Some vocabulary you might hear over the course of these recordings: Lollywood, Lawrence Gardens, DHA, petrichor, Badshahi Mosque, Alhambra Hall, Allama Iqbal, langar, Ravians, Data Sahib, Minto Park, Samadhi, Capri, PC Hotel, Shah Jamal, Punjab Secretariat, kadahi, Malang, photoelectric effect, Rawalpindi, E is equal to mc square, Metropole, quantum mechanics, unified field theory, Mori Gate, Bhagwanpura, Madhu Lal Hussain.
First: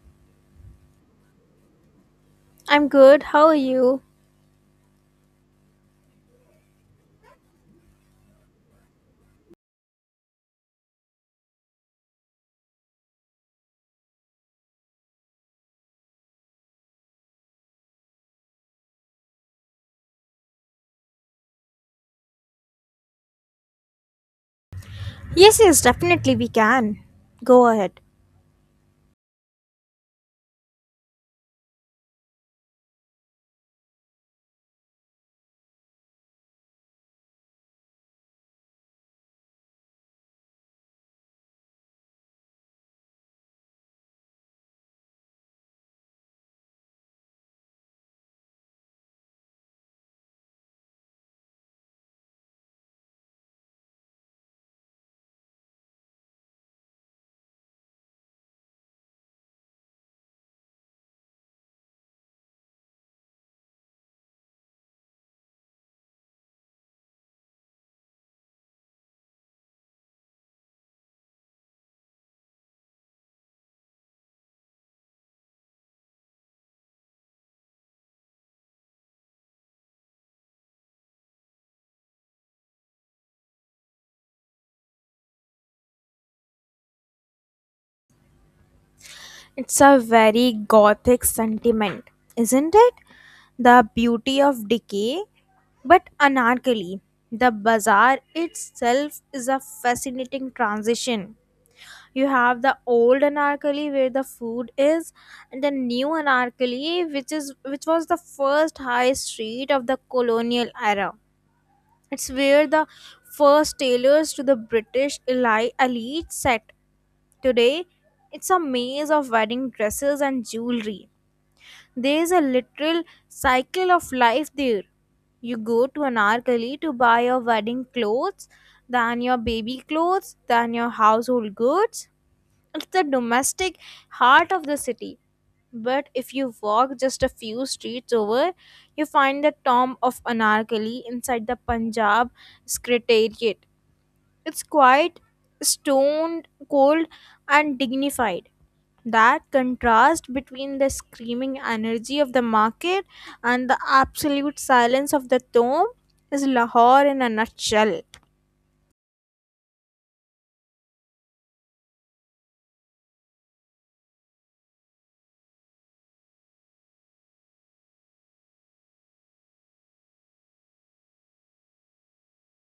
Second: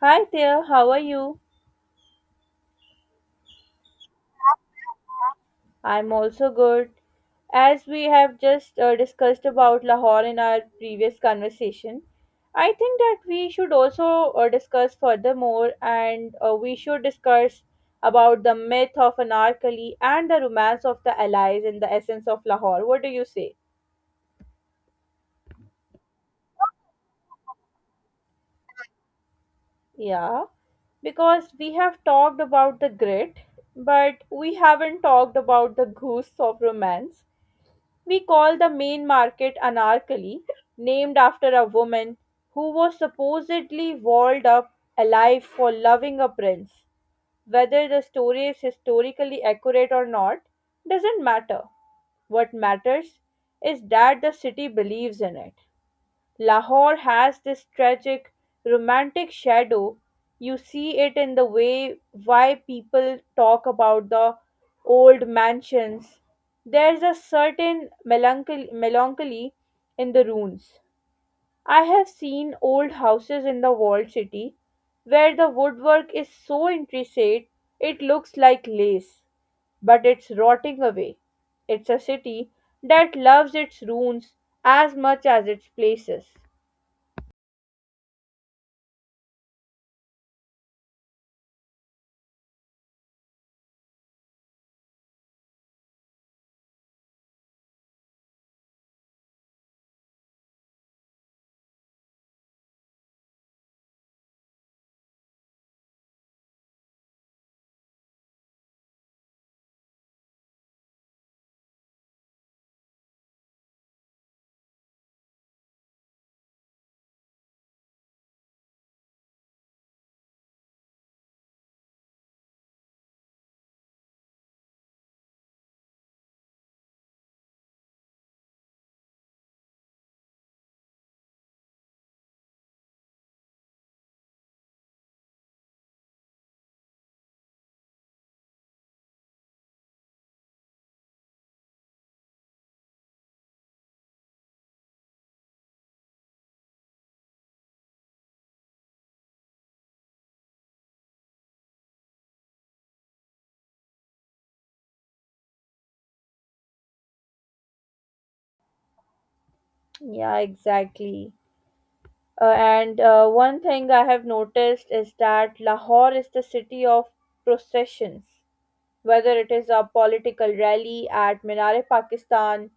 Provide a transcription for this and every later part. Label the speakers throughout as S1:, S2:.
S1: Hi there, how are you?
S2: I'm good. How are you?
S1: I'm also good. As we have just discussed about Lahore in our previous conversation, I think that we should also discuss furthermore and we should discuss about the myth of Anarkali and the romance of the allies in the essence of Lahore. What do you say?
S2: Yes, yes, definitely we can. Go ahead.
S1: Yeah, because we have talked about the grit, but we haven't talked about the goose of romance. We call the main market Anarkali, named after a woman who was supposedly walled up alive for loving a prince. Whether the story is historically accurate or not doesn't matter. What matters is that the city believes in it. Lahore has this tragic, romantic shadow. You see it in the way why people talk about the old mansions. There's a certain melancholy in the ruins. I have seen old houses in the walled city where the woodwork is so intricate it looks like lace, but it's rotting away. It's a city that loves its ruins as much as its places.
S2: It's a very gothic sentiment, isn't it? The beauty of decay, but anarchically. The bazaar itself is a fascinating transition. You have the old anarchally where the food is, and the new anarchally, which was the first high street of the colonial era. It's where the first tailors to the British elite set. Today, it's a maze of wedding dresses and jewelry. There is a literal cycle of life there. You go to Anarkali to buy your wedding clothes, then your baby clothes, then your household goods. It's the domestic heart of the city. But if you walk just a few streets over, you find the tomb of Anarkali inside the Punjab Secretariat. It's quite stone cold and dignified. That contrast between the screaming energy of the market and the absolute silence of the tomb is Lahore in a nutshell.
S1: Yeah, exactly. And one thing I have noticed is that Lahore is the city of processions, whether it is a political rally at Minare Pakistan,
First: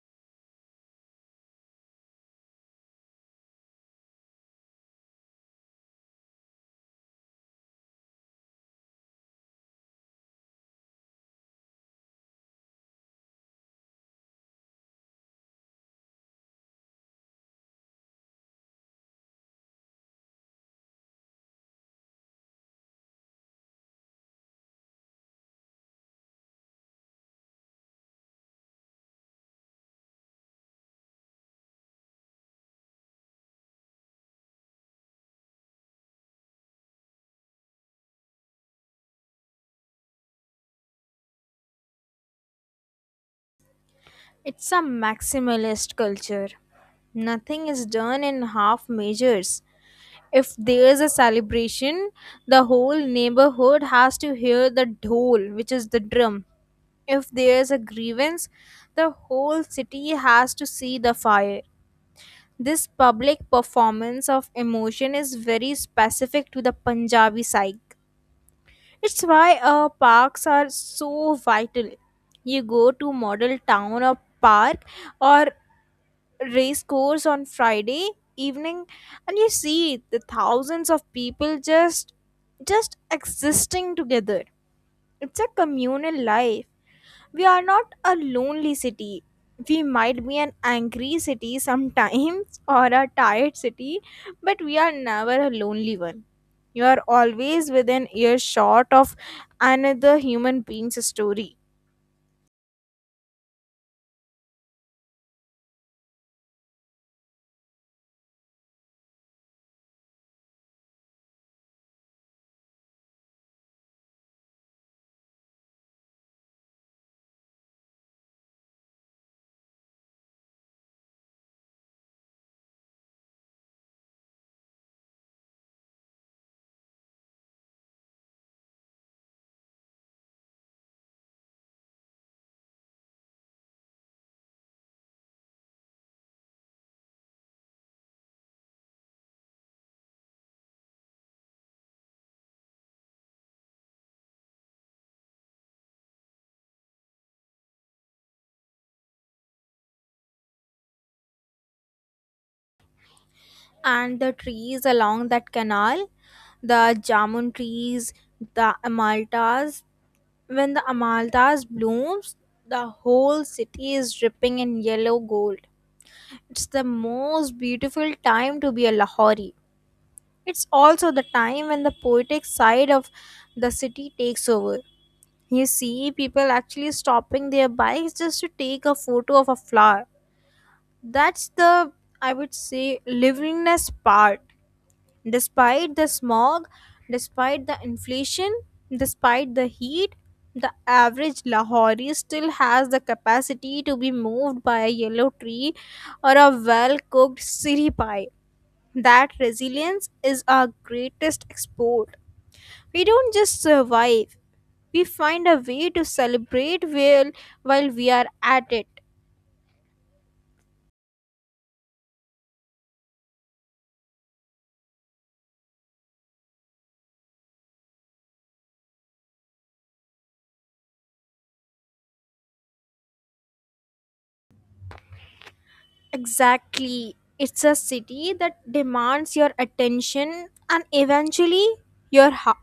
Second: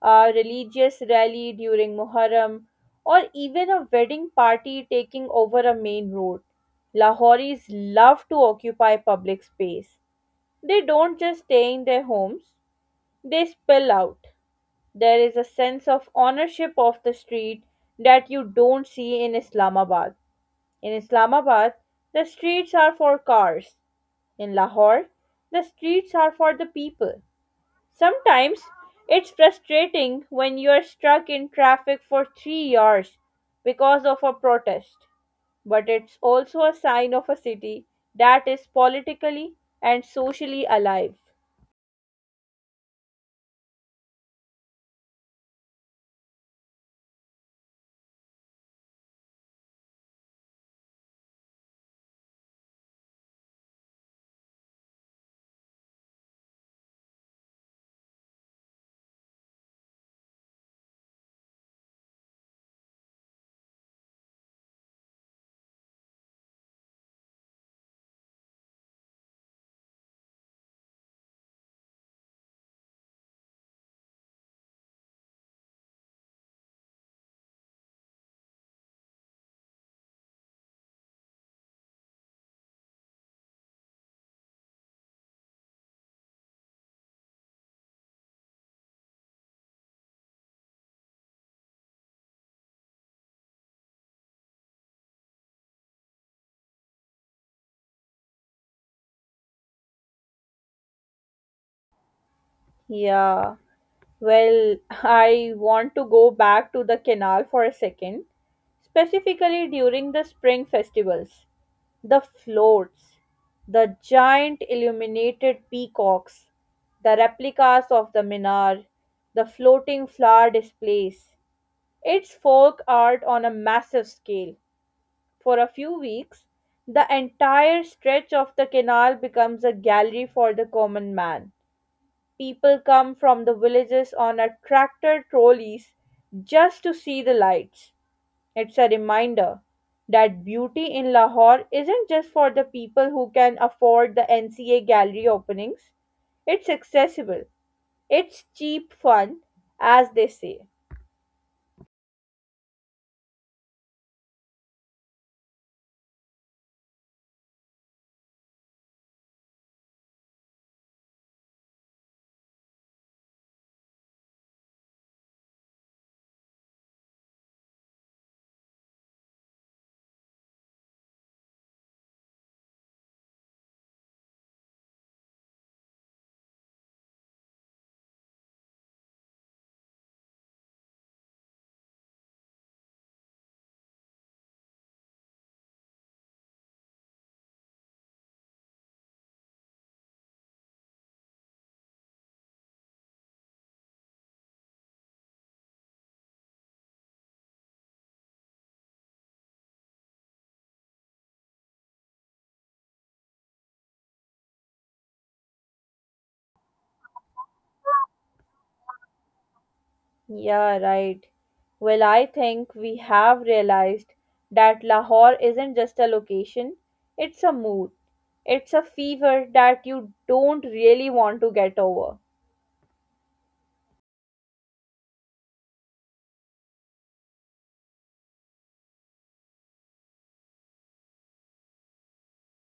S1: a religious rally during Muharram, or even a wedding party taking over a main road. Lahoris love to occupy public space. They don't just stay in their homes, they spill out. There is a sense of ownership of the street that you don't see in Islamabad. In Islamabad, the streets are for cars. In Lahore, the streets are for the people. Sometimes it's frustrating when you're stuck in traffic for 3 hours because of a protest, but it's also a sign of a city that is politically and socially alive.
S2: It's a maximalist culture. Nothing is done in half measures. If there's a celebration, the whole neighborhood has to hear the dhol, which is the drum. If there's a grievance, the whole city has to see the fire. This public performance of emotion is very specific to the Punjabi psyche. It's why our parks are so vital. You go to Model Town or Park or Race Course on Friday evening and you see the thousands of people just existing together. It's a communal life. We are not a lonely city. We might be an angry city sometimes or a tired city, but we are never a lonely one. You are always within earshot of another human being's story.
S1: Yeah. Well, I want to go back to the canal for a second, specifically during the spring festivals. The floats, the giant illuminated peacocks, the replicas of the minar, the floating flower displays. It's folk art on a massive scale. For a few weeks, the entire stretch of the canal becomes a gallery for the common man. People come from the villages on a tractor trolleys just to see the lights. It's a reminder that beauty in Lahore isn't just for the people who can afford the NCA gallery openings. It's accessible. It's cheap fun, as they say.
S2: And the trees along that canal, the jamun trees, the amaltas, when the amaltas blooms, the whole city is dripping in yellow gold. It's the most beautiful time to be a Lahori. It's also the time when the poetic side of the city takes over. You see people actually stopping their bikes just to take a photo of a flower. That's the, I would say, livingness part. Despite the smog, despite the inflation, despite the heat, the average Lahori still has the capacity to be moved by a yellow tree or a well cooked siri pie. That resilience is our greatest export. We don't just survive, we find a way to celebrate while we are at it.
S1: Yeah, right. Well, I think we have realized that Lahore isn't just a location, it's a mood. It's a fever that you don't really want to get over.
S2: Exactly. It's a city that demands your attention and eventually your heart.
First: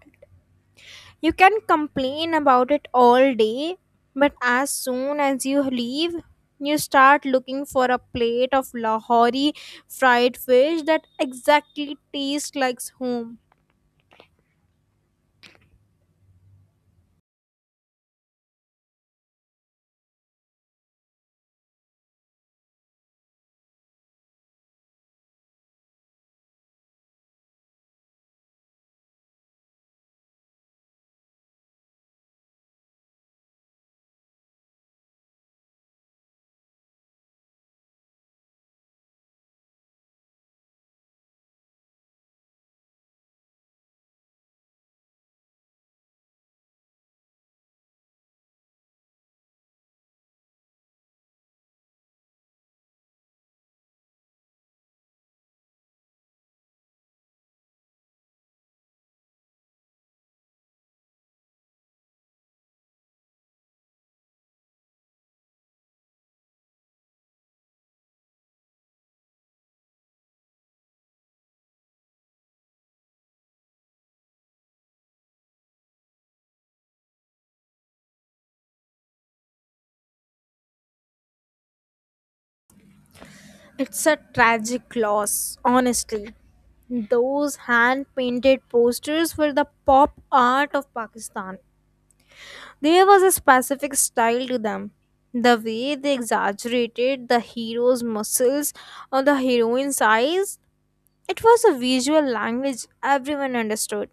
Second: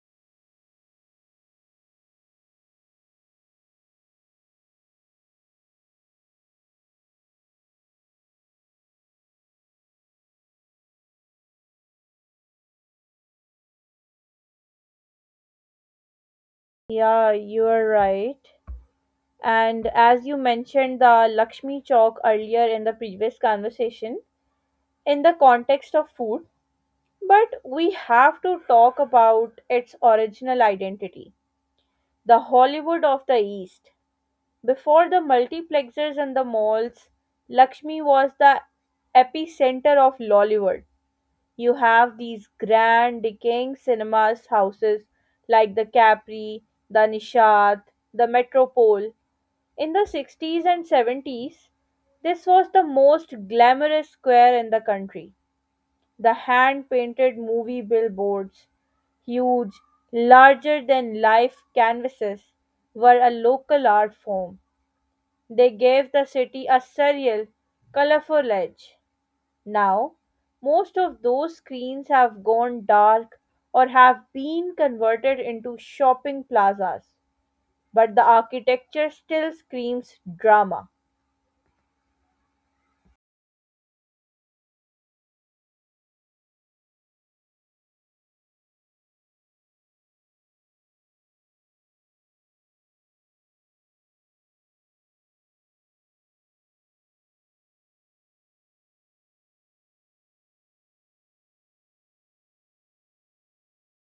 S2: You can complain about it all day, but as soon as you leave, you start looking for a plate of Lahori fried fish that exactly tastes like home.
S1: Yeah, you are right. And as you mentioned the Lakshmi Chowk earlier in the previous conversation, in the context of food, but we have to talk about its original identity, the Hollywood of the East. Before the multiplexers and the malls, Lakshmi was the epicenter of Lollywood. You have these grand decaying cinemas houses like the Capri, the Nishad, the Metropole. In the 60s and 70s, this was the most glamorous square in the country. The hand painted movie billboards, huge, larger than life canvases, were a local art form. They gave the city a surreal, colorful edge. Now, most of those screens have gone dark or have been converted into shopping plazas, but the architecture still screams drama.
S2: It's a tragic loss, honestly. Those hand painted posters were the pop art of Pakistan. There was a specific style to them. The way they exaggerated the hero's muscles or the heroine's eyes. It was a visual language everyone understood.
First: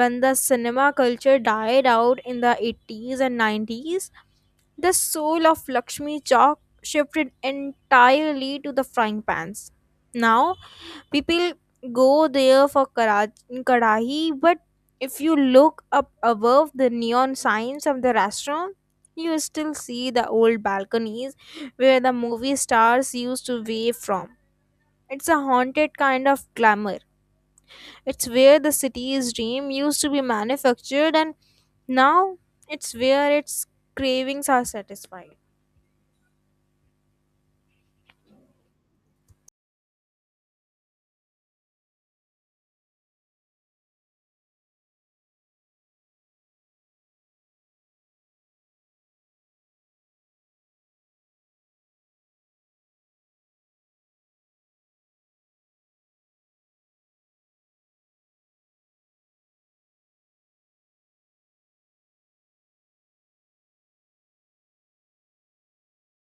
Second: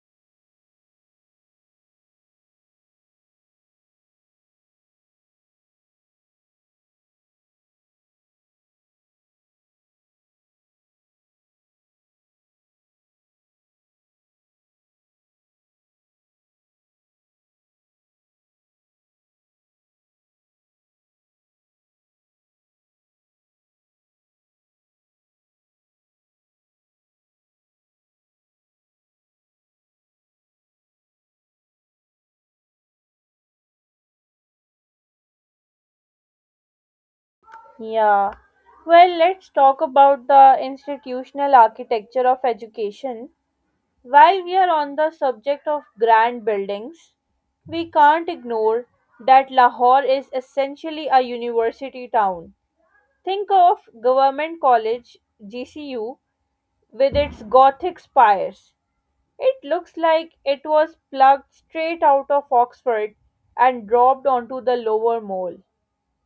S2: When the cinema culture died out in the 80s and 90s, the soul of Lakshmi Chowk shifted entirely to the frying pans. Now, people go there for kadahi, but if you look up above the neon signs of the restaurant, you still see the old balconies where the movie stars used to wave from. It's a haunted kind of glamour. It's where the city's dream used to be manufactured, and now it's where its cravings are satisfied.
S1: Yeah. Well, let's talk about the institutional architecture of education. While we are on the subject of grand buildings, we can't ignore that Lahore is essentially a university town. Think of Government College, GCU, with its Gothic spires. It looks like it was plucked straight out of Oxford and dropped onto the lower mole.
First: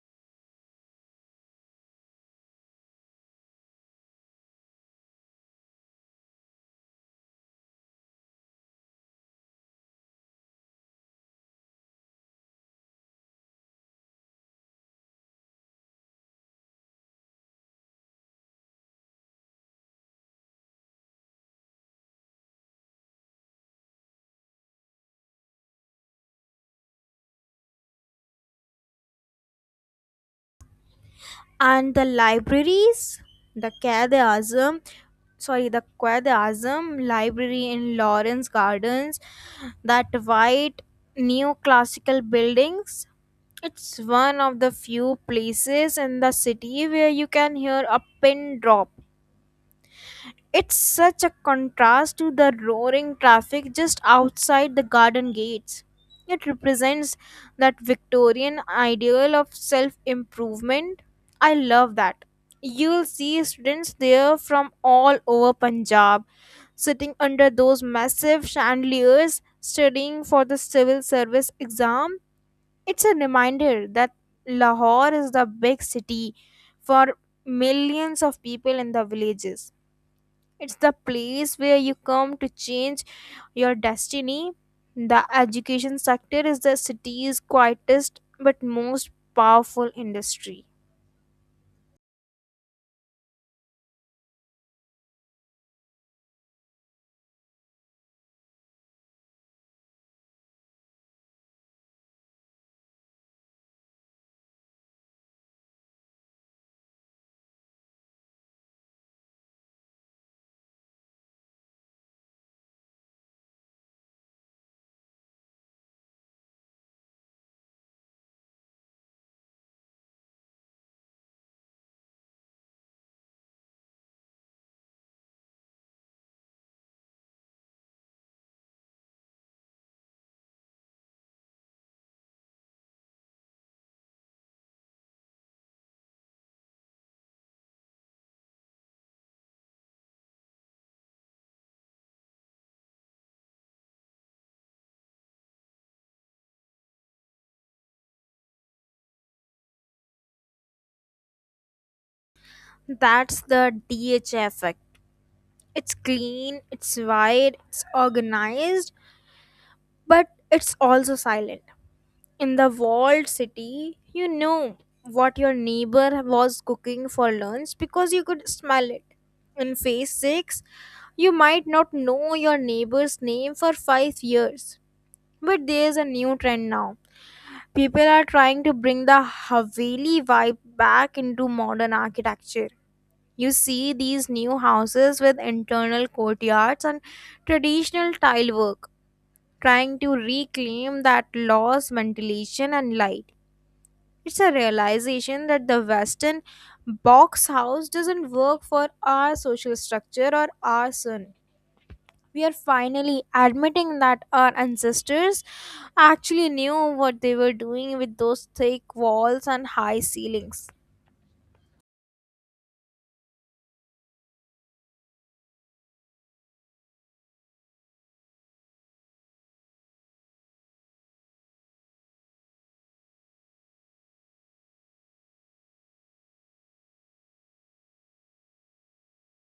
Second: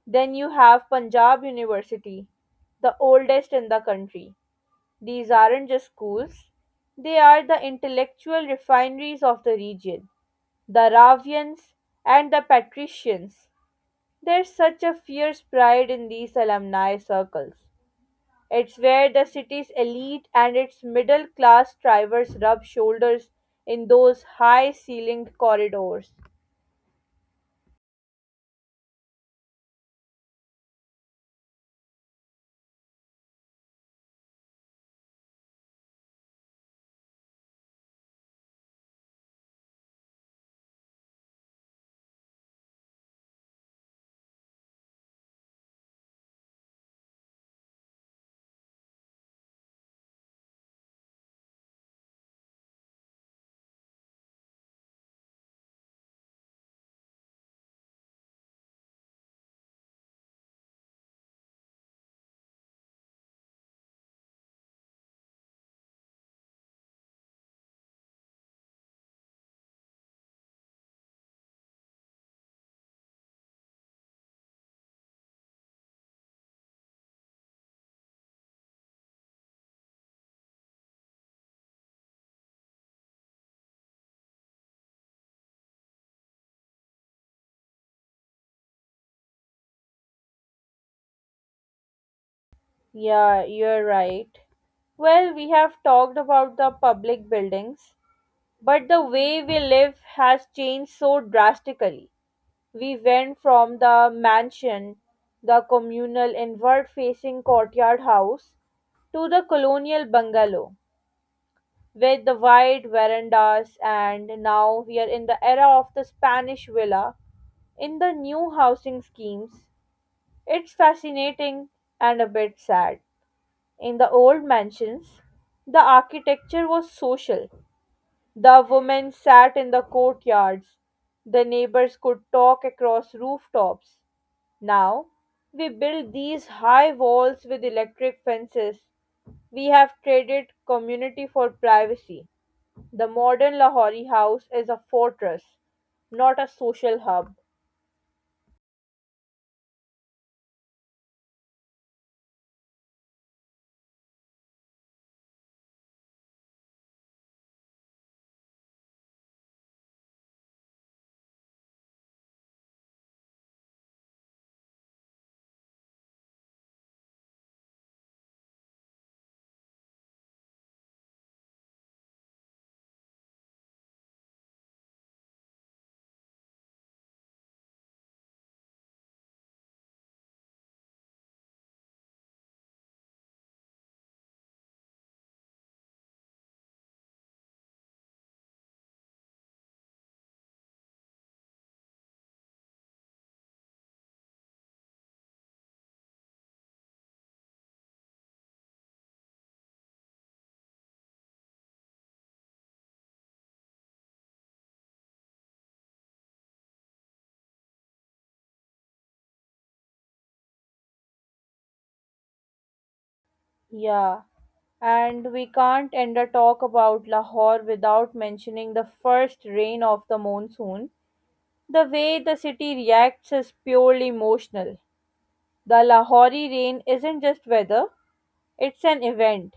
S1: Then you have Punjab University, the oldest in the country. These aren't just schools, they are the intellectual refineries of the region. The Ravians and the Patricians. There's such a fierce pride in these alumni circles. It's where the city's elite and its middle class strivers rub shoulders in those high ceilinged corridors.
S2: And the libraries, the Quai de Azam, sorry, the Quai de Azam Library in Lawrence Gardens, that white neoclassical buildings. It's one of the few places in the city where you can hear a pin drop. It's such a contrast to the roaring traffic just outside the garden gates. It represents that Victorian ideal of self improvement. I love that. You'll see students there from all over Punjab sitting under those massive chandeliers studying for the civil service exam. It's a reminder that Lahore is the big city for millions of people in the villages. It's the place where you come to change your destiny. The education sector is the city's quietest but most powerful industry.
S1: Yeah, you're right. Well, we have talked about the public buildings, but the way we live has changed so drastically. We went from the mansion, the communal inward facing courtyard house, to the colonial bungalow with the wide verandas, and now we are in the era of the Spanish villa in the new housing schemes. It's fascinating and a bit sad. In the old mansions, the architecture was social. The women sat in the courtyards. The neighbors could talk across rooftops. Now, we build these high walls with electric fences. We have traded community for privacy. The modern Lahori house is a fortress, not a social hub.
S2: That's the DHA effect. It's clean, it's wide, it's organized, but it's also silent. In the walled city, you know what your neighbor was cooking for lunch because you could smell it. In phase 6, you might not know your neighbor's name for 5 years. But there's a new trend now. People are trying to bring the Haveli vibe back into modern architecture. You see these new houses with internal courtyards and traditional tile work, trying to reclaim that lost ventilation and light. It's a realization that the Western box house doesn't work for our social structure or our sun. We are finally admitting that our ancestors actually knew what they were doing with those thick walls and high ceilings.
S1: Yeah, and we can't end a talk about Lahore without mentioning the first rain of the monsoon. The way the city reacts is purely emotional. The Lahori rain isn't just weather, it's an event.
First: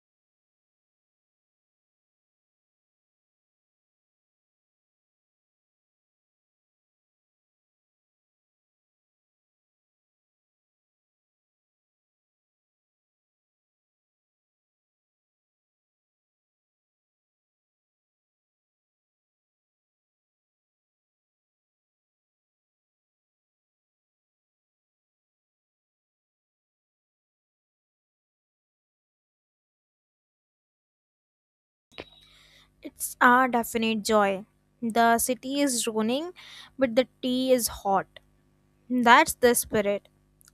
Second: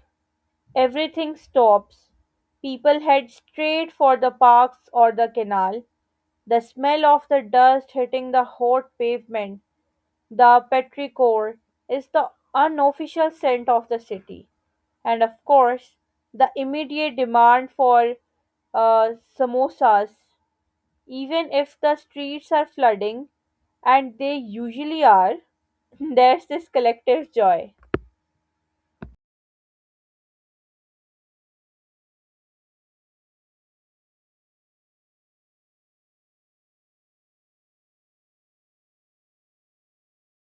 S1: Everything stops. People head straight for the parks or the canal. The smell of the dust hitting the hot pavement, the petrichor, is the unofficial scent of the city. And of course, the immediate demand for uh, samosas, even if the streets are flooding, and they usually are, there's this collective joy.
S2: It's our definite joy. The city is droning, but the tea is hot. That's the spirit.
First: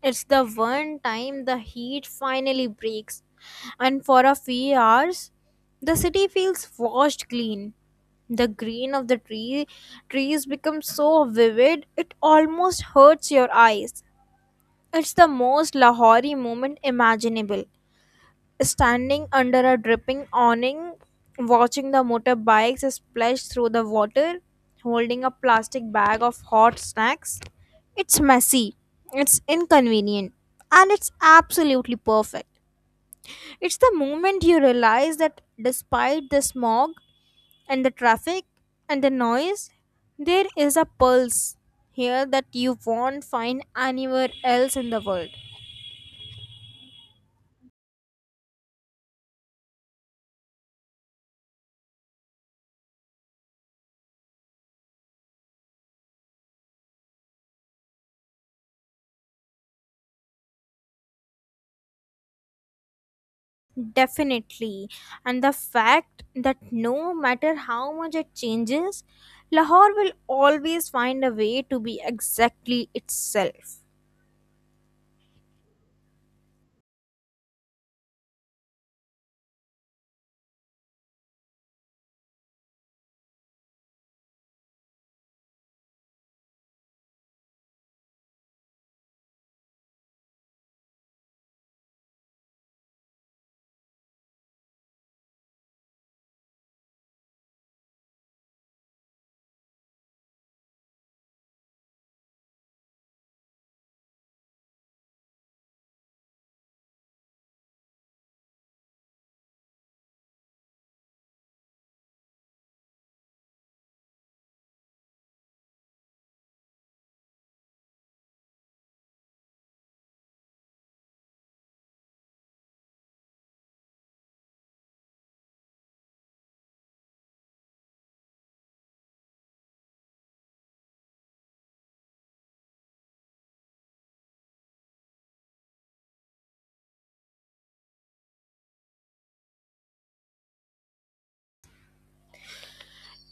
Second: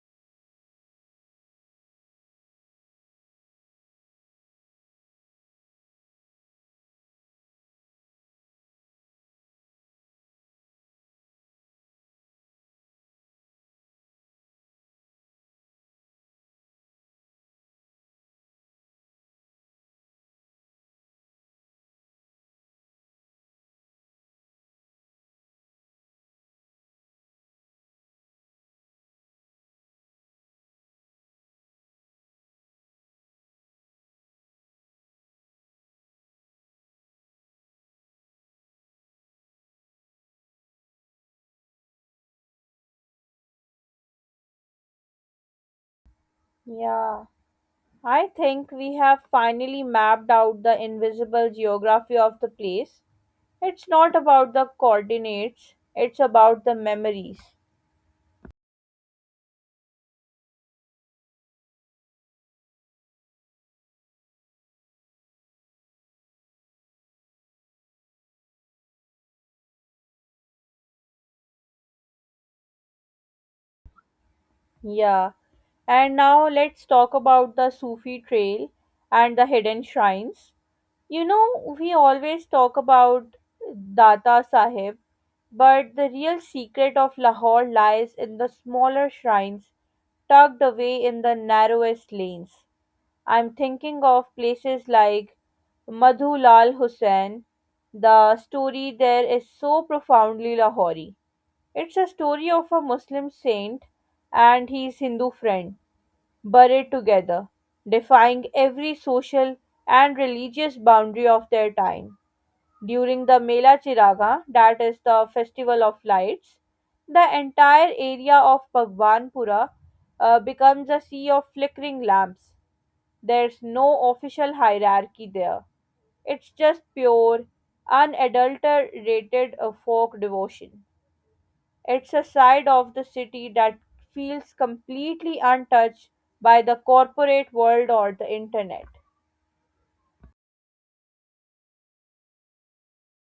S2: It's the one time the heat finally breaks and for a few hours the city feels washed clean. The green of the trees becomes so vivid it almost hurts your eyes. It's the most Lahori moment imaginable. Standing under a dripping awning, watching the motorbikes splash through the water, holding a plastic bag of hot snacks. It's messy, it's inconvenient, and it's absolutely perfect. It's the moment you realize that despite the smog and the traffic and the noise, there is a pulse here that you won't find anywhere else in the world.
S1: Yeah, I think we have finally mapped out the invisible geography of the place. It's not about the coordinates, it's about the memories.
S2: Definitely. And the fact that no matter how much it changes, Lahore will always find a way to be exactly itself.
S1: Yeah, and now let's talk about the Sufi trail and the hidden shrines. You know, we always talk about Data Sahib, but the real secret of Lahore lies in the smaller shrines tucked away in the narrowest lanes. I'm thinking of places like Madhu Lal Hussain. The story there is so profoundly Lahori. It's a story of a Muslim saint and his Hindu friend buried together, defying every social and religious boundary of their time. During the Mela Chiraga, that is the festival of lights, the entire area of Bhagwanpura becomes a sea of flickering lamps. There's no official hierarchy there. It's just pure, unadulterated folk devotion. It's a side of the city that feels completely untouched by the corporate world or the internet.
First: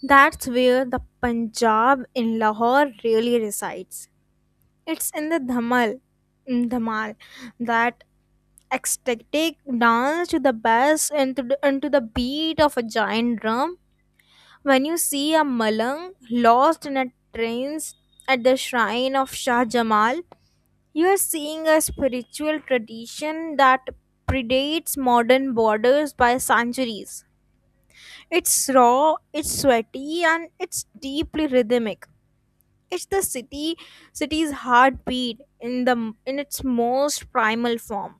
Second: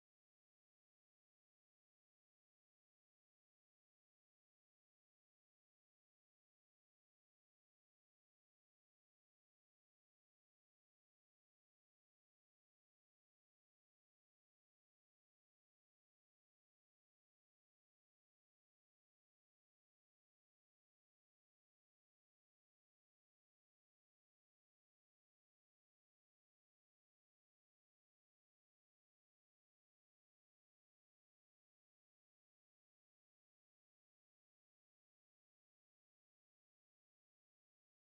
S2: That's where the Punjab in Lahore really resides. It's in the Dhamal, in Dhamal, that ecstatic dance to the bass and to the beat of a giant drum. When you see a Malang lost in a trance at the shrine of Shah Jamal, you are seeing a spiritual tradition that predates modern borders by centuries. It's raw, it's sweaty, and it's deeply rhythmic. It's the city's heartbeat in its most primal form.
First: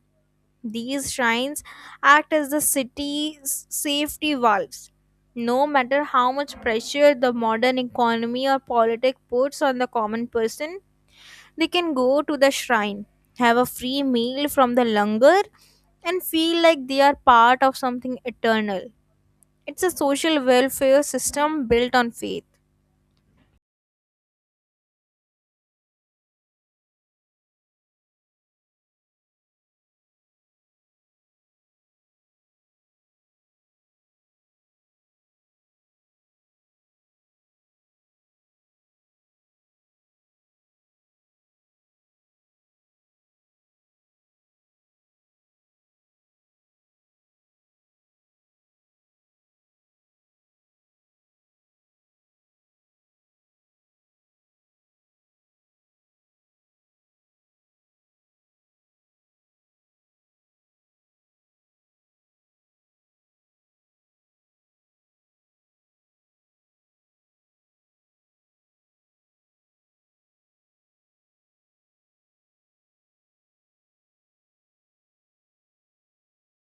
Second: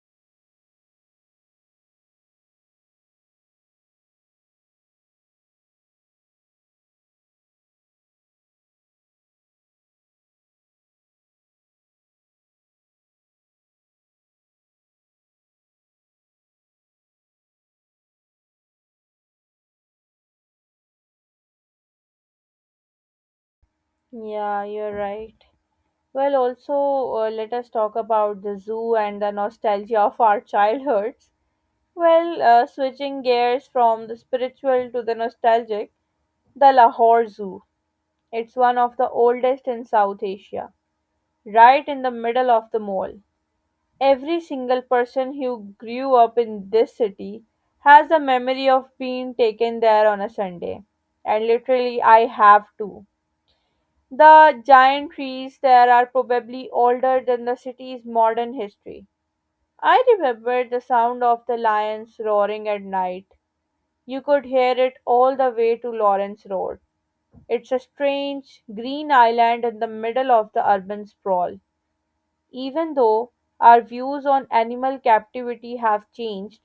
S2: These shrines act as the city's safety valves. No matter how much pressure the modern economy or politics puts on the common person, they can go to the shrine, have a free meal from the langar, and feel like they are part of something eternal. It's a social welfare system built on faith.
S1: Yeah, you're right. Well, also, let us talk about the zoo and the nostalgia of our childhoods. Well, switching gears from the spiritual to the nostalgic, the Lahore Zoo. It's one of the oldest in South Asia, right in the middle of the mall. Every single person who grew up in this city has a memory of being taken there on a Sunday. And literally, I have too. The giant trees there are probably older than the city's modern history. I remember the sound of the lions roaring at night. You could hear it all the way to Lawrence Road. It's a strange, green island in the middle of the urban sprawl. Even though our views on animal captivity have changed,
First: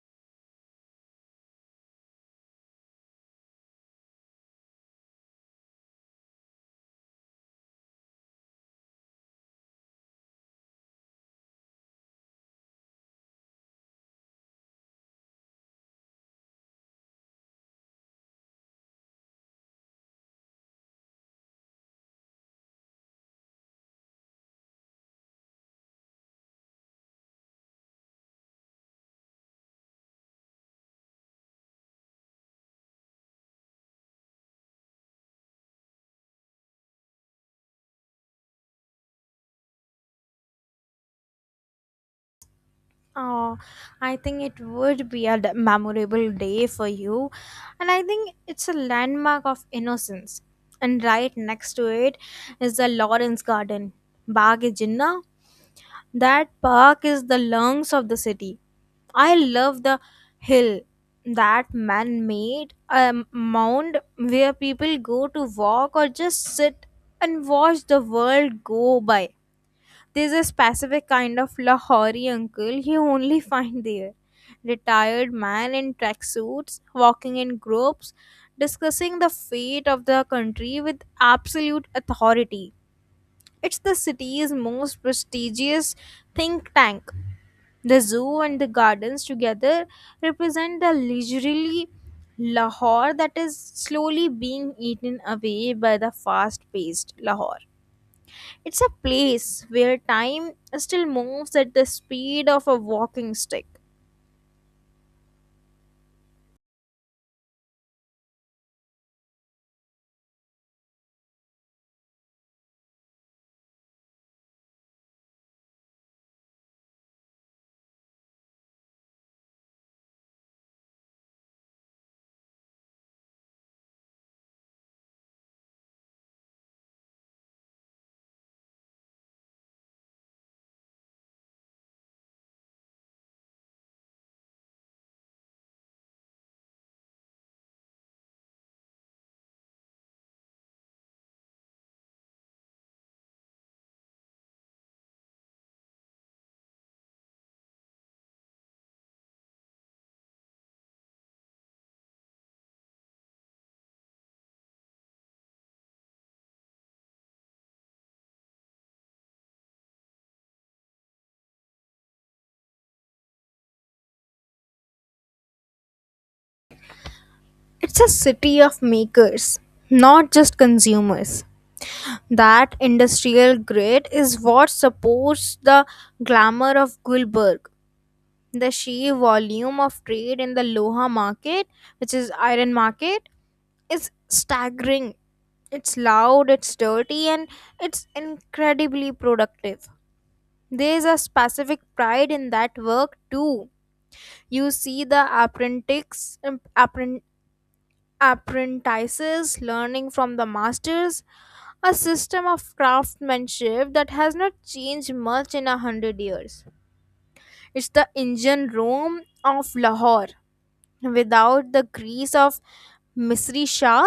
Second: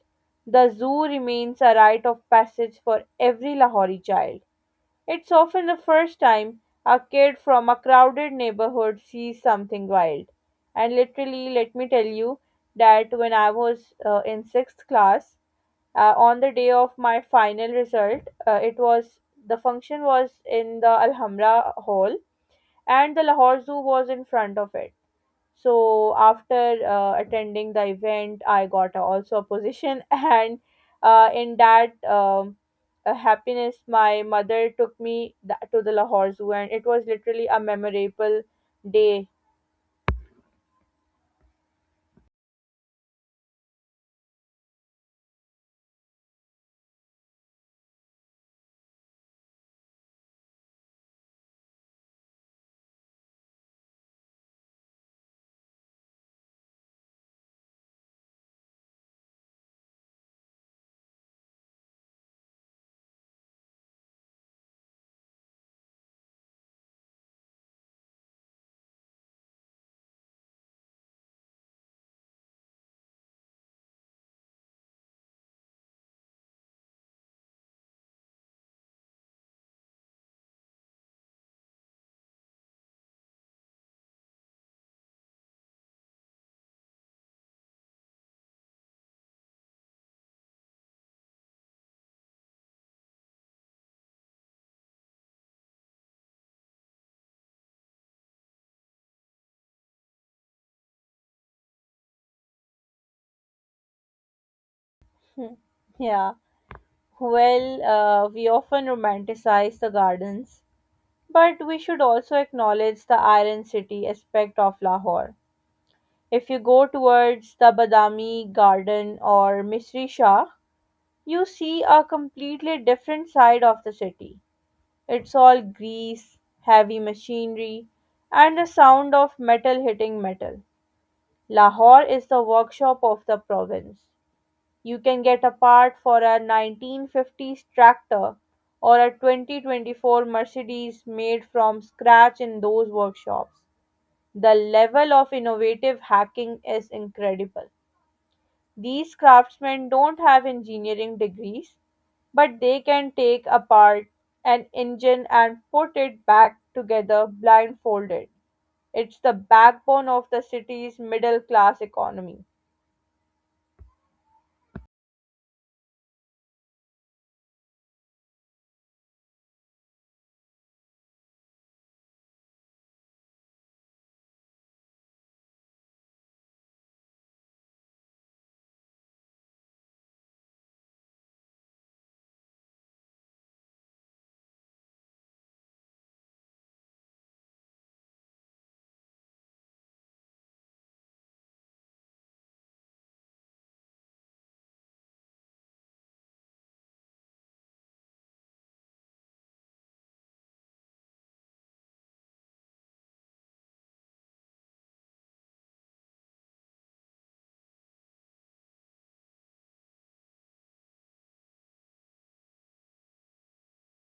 S1: the zoo remains a rite of passage for every Lahori child. It's often the first time a kid from a crowded neighborhood sees something wild. And literally, let me tell you that when I was in sixth class, on the day of my final result it was, the function was in the Alhambra hall and the Lahore zoo was in front of it, so after attending the event I got also a position and in that happiness my mother took me to the Lahore zoo and it was literally a memorable day.
S2: Oh, I think it would be a memorable day for you. And I think it's a landmark of innocence. And right next to it is the Lawrence Garden, Bagh e Jinnah. That park is the lungs of the city. I love the hill, that man made a mound where people go to walk or just sit and watch the world go by. There's a specific kind of Lahori uncle you only find there. Retired man in tracksuits, walking in groups, discussing the fate of the country with absolute authority. It's the city's most prestigious think tank. The zoo and the gardens together represent the leisurely Lahore that is slowly being eaten away by the fast paced Lahore. It's a place where time still moves at the speed of a walking stick.
S1: Yeah, well, we often romanticize the gardens, but we should also acknowledge the Iron City aspect of Lahore. If you go towards the Badami Garden or Misri Shah, you see a completely different side of the city. It's all grease, heavy machinery, and the sound of metal hitting metal. Lahore is the workshop of the province. You can get a part for a 1950s tractor or a 2024 Mercedes made from scratch in those workshops. The level of innovative hacking is incredible. These craftsmen don't have engineering degrees, but they can take apart an engine and put it back together blindfolded. It's the backbone of the city's middle class economy.
S2: It's a city of makers, not just consumers. That industrial grid is what supports the glamour of Gulberg. The sheer volume of trade in the Loha market, which is iron market, is staggering. It's loud, it's dirty, and it's incredibly productive. There's a specific pride in that work too. You see the apprentices, appren- apprentices learning from the masters, a system of craftsmanship that has not changed much in a hundred years. It's the engine room of Lahore. Without the grease of Misri Shah,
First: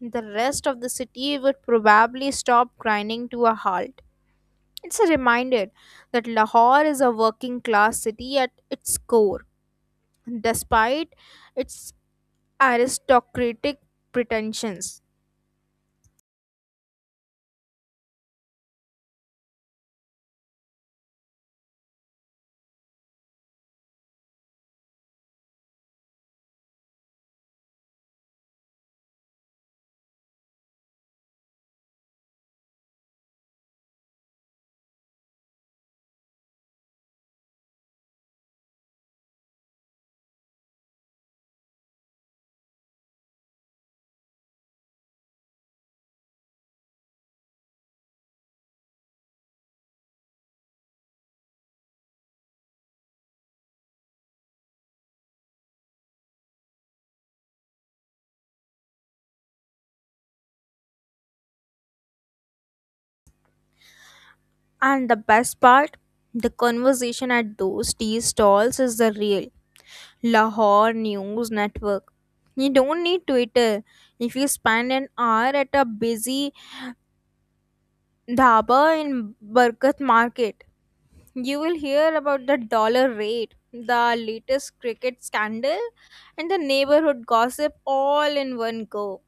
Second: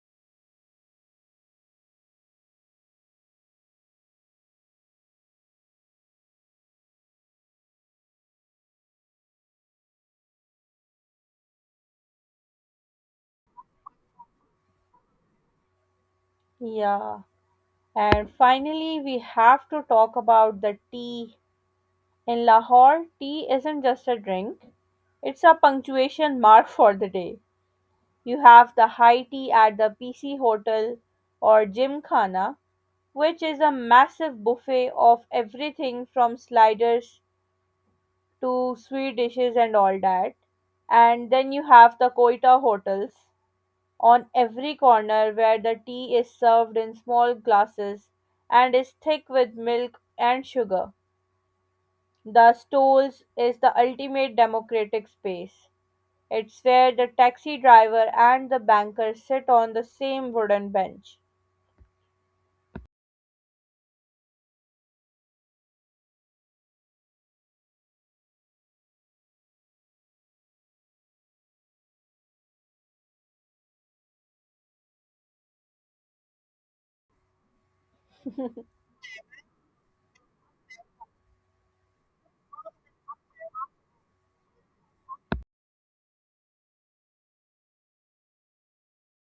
S2: the rest of the city would probably stop grinding to a halt. It's a reminder that Lahore is a working class city at its core, despite its aristocratic pretensions.
S1: Yeah. And finally, we have to talk about the tea. In Lahore, tea isn't just a drink, it's a punctuation mark for the day. You have the high tea at the PC Hotel or Gymkhana, which is a massive buffet of everything from sliders to sweet dishes and all that. And then you have the Koita hotels on every corner where the tea is served in small glasses and is thick with milk and sugar. The stalls is the ultimate democratic space. It's where the taxi driver and the banker sit on the same wooden bench.
S2: And the best part, the conversation at those tea stalls is the real Lahore News Network. You don't need Twitter. If you spend an hour at a busy dhaba in Barkat Market, you will hear about the dollar rate, the latest cricket scandal, and the neighborhood gossip all in one go.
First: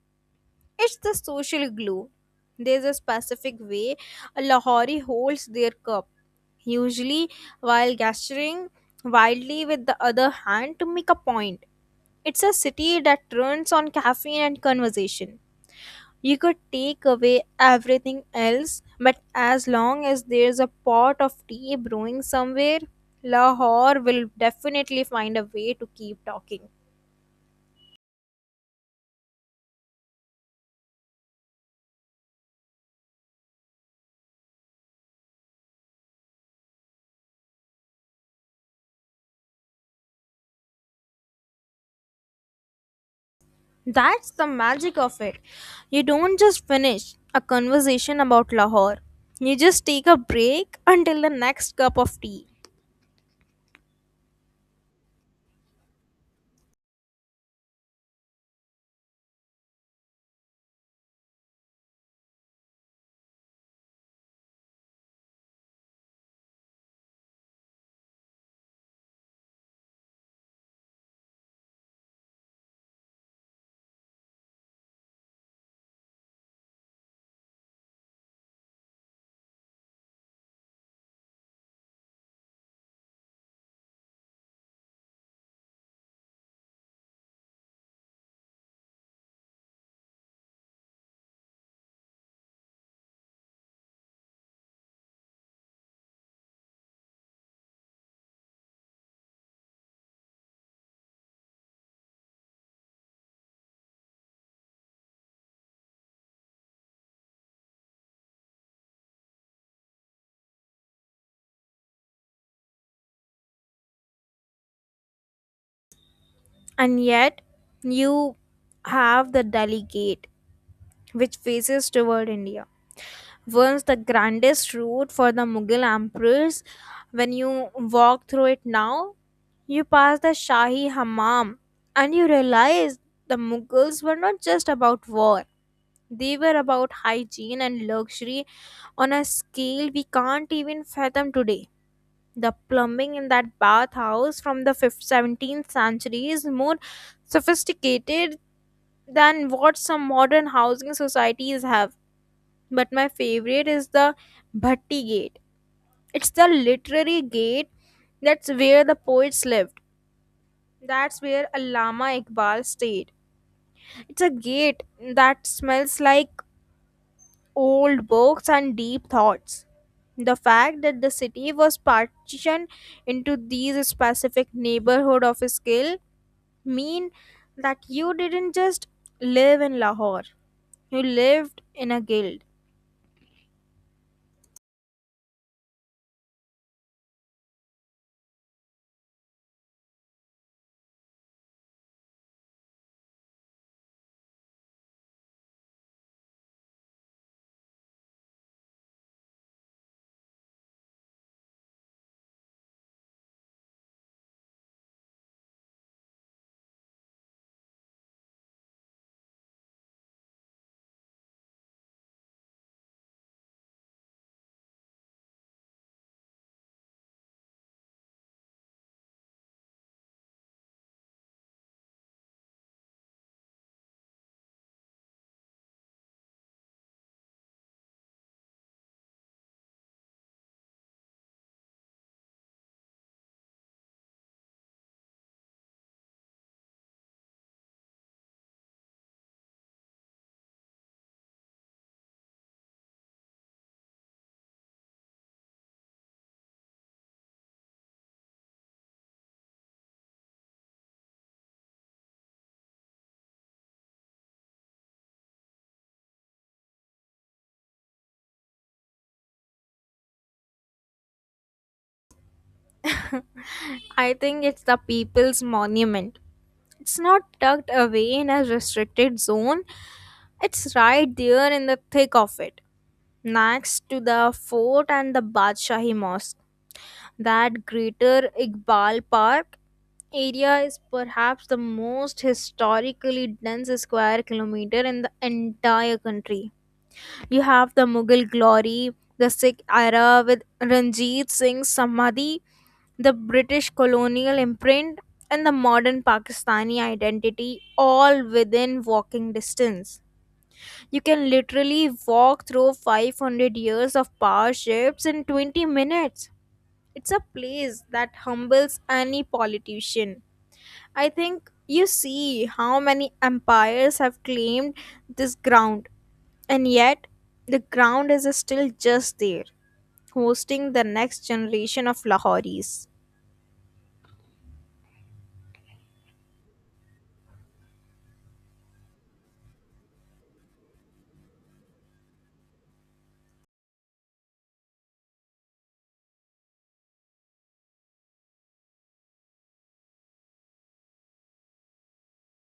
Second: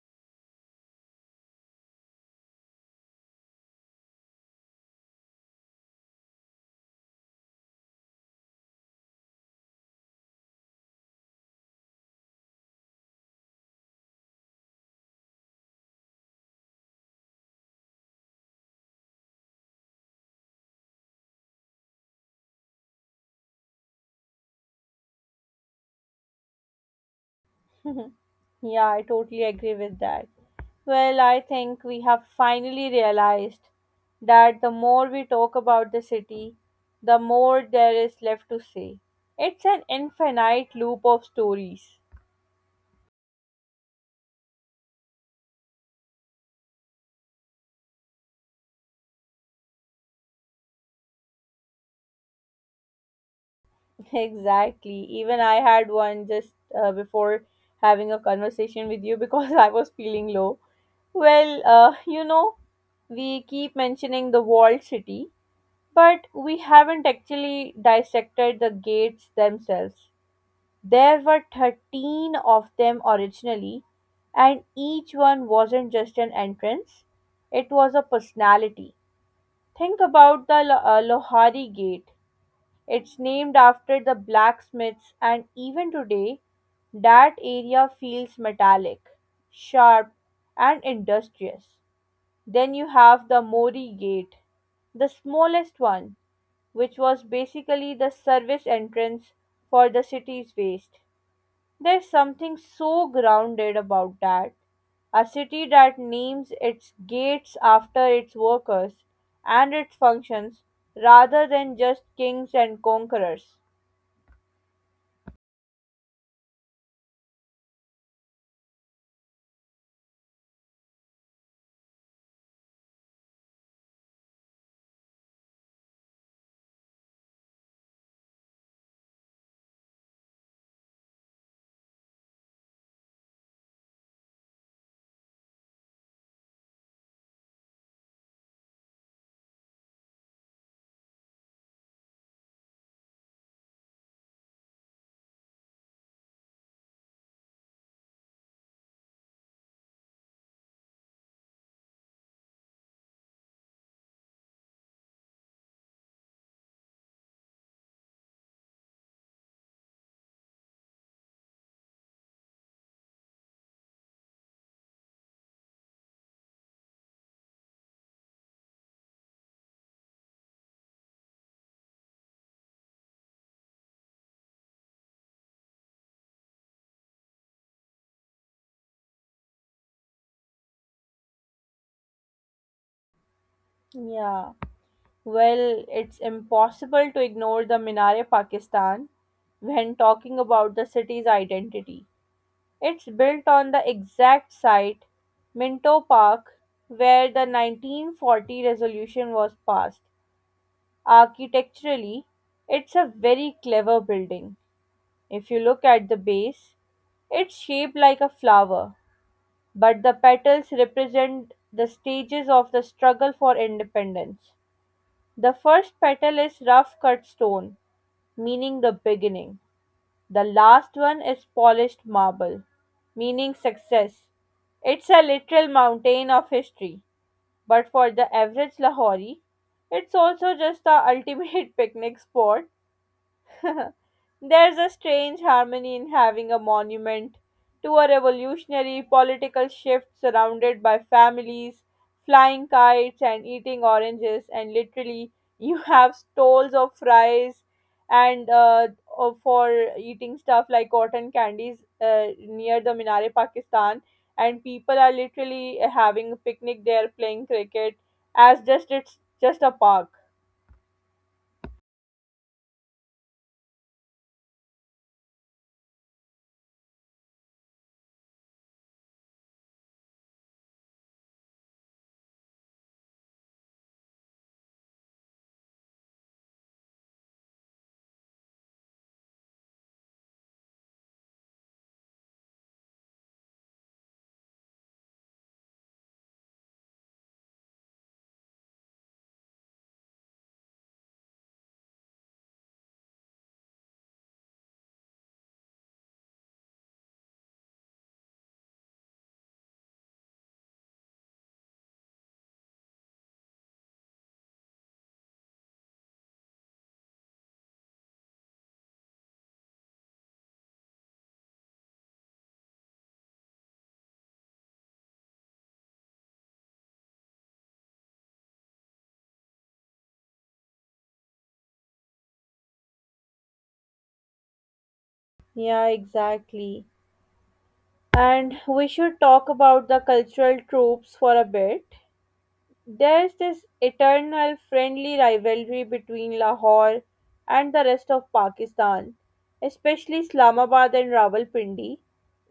S2: It's the social glue. There's a specific way a Lahori holds their cup, usually while gesturing wildly with the other hand to make a point. It's a city that turns on caffeine and conversation. You could take away everything else, but as long as there's a pot of tea brewing somewhere, Lahore will definitely find a way to keep talking.
S1: Yeah, I totally agree with that. Well, I think we have finally realized that the more we talk about the city, the more there is left to say. It's an infinite loop of stories.
S2: That's the magic of it. You don't just finish a conversation about Lahore, you just take a break until the next cup of tea.
S1: Exactly. Even I had one just before having a conversation with you because I was feeling low. Well, you know, we keep mentioning the walled city, but we haven't actually dissected the gates themselves. There were 13 of them originally, and each one wasn't just an entrance, it was a personality. Think about the Lohari Gate. It's named after the blacksmiths, and even today, that area feels metallic, sharp, and industrious. Then you have the Mori Gate, the smallest one, which was basically the service entrance for the city's waste. There's something so grounded about that. A city that names its gates after its workers and its functions rather than just kings and conquerors.
S2: And yet, you have the Delhi Gate, which faces toward India. Once the grandest route for the Mughal emperors, when you walk through it now, you pass the Shahi Hammam and you realize the Mughals were not just about war. They were about hygiene and luxury on a scale we can't even fathom today. The plumbing in that bathhouse from the 17th century is more sophisticated than what some modern housing societies have. But my favorite is the Bhatti Gate. It's the literary gate, that's where the poets lived. That's where Allama Iqbal stayed. It's a gate that smells like old books and deep thoughts. The fact that the city was partitioned into these specific neighborhood of skill mean that you didn't just live in Lahore. You lived in a guild.
S1: Yeah, well, it's impossible to ignore the Minare Pakistan when talking about the city's identity. It's built on the exact site, Minto Park, where the 1940 resolution was passed. Architecturally, it's a very clever building. If you look at the base, it's shaped like a flower, but the petals represent the stages of the struggle for independence. The first petal is rough cut stone, meaning the beginning. The last one is polished marble, meaning success. It's a literal mountain of history, but for the average Lahori, it's also just the ultimate picnic spot. There's a strange harmony in having a monument to a revolutionary political shift surrounded by families flying kites and eating oranges, and literally, you have stalls of fries and for eating stuff like cotton candies near the Minare, Pakistan. And people are literally having a picnic there playing cricket as just, it's just a park.
S2: I think it's the people's monument. It's not tucked away in a restricted zone. It's right there in the thick of it, next to the fort and the Badshahi Mosque. That greater Iqbal Park area is perhaps the most historically dense square kilometer in the entire country. You have the Mughal glory, the Sikh era with Ranjit Singh's Samadhi, the British colonial imprint, and the modern Pakistani identity all within walking distance. You can literally walk through 500 years of power shifts in 20 minutes. It's a place that humbles any politician. I think you see how many empires have claimed this ground, and yet the ground is still just there, hosting the next generation of Lahoris.
S1: Yeah, exactly. And we should talk about the cultural tropes for a bit. There's this eternal friendly rivalry between Lahore and the rest of Pakistan, especially Islamabad and Rawalpindi.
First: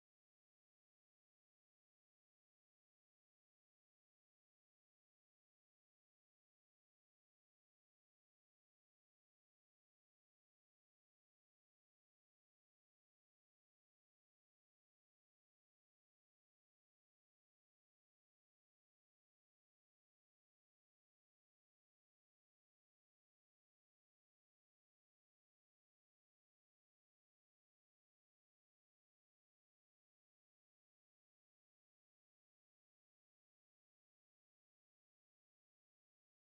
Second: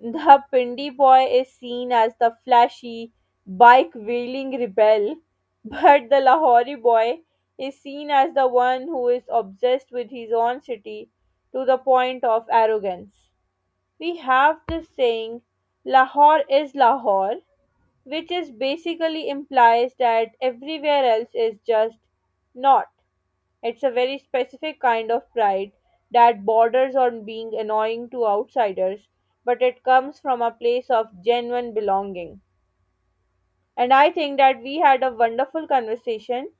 S1: The Pindi boy is seen as the flashy, bike wielding rebel, but the Lahori boy is seen as the one who is obsessed with his own city to the point of arrogance. We have this saying, Lahore is Lahore, which is basically implies that everywhere else is just not. It's a very specific kind of pride that borders on being annoying to outsiders, but it comes from a place of genuine belonging, and I think that we had a wonderful conversation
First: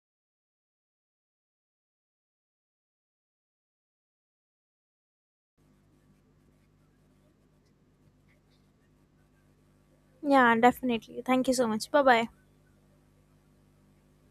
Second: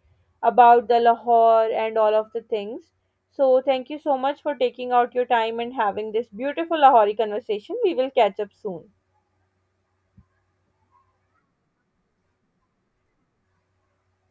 S1: about the Lahore and all of the things, so thank you so much for taking out your time and having this beautiful Lahori conversation. We will catch up soon.
S2: Yeah, definitely. Thank you so much. Bye bye.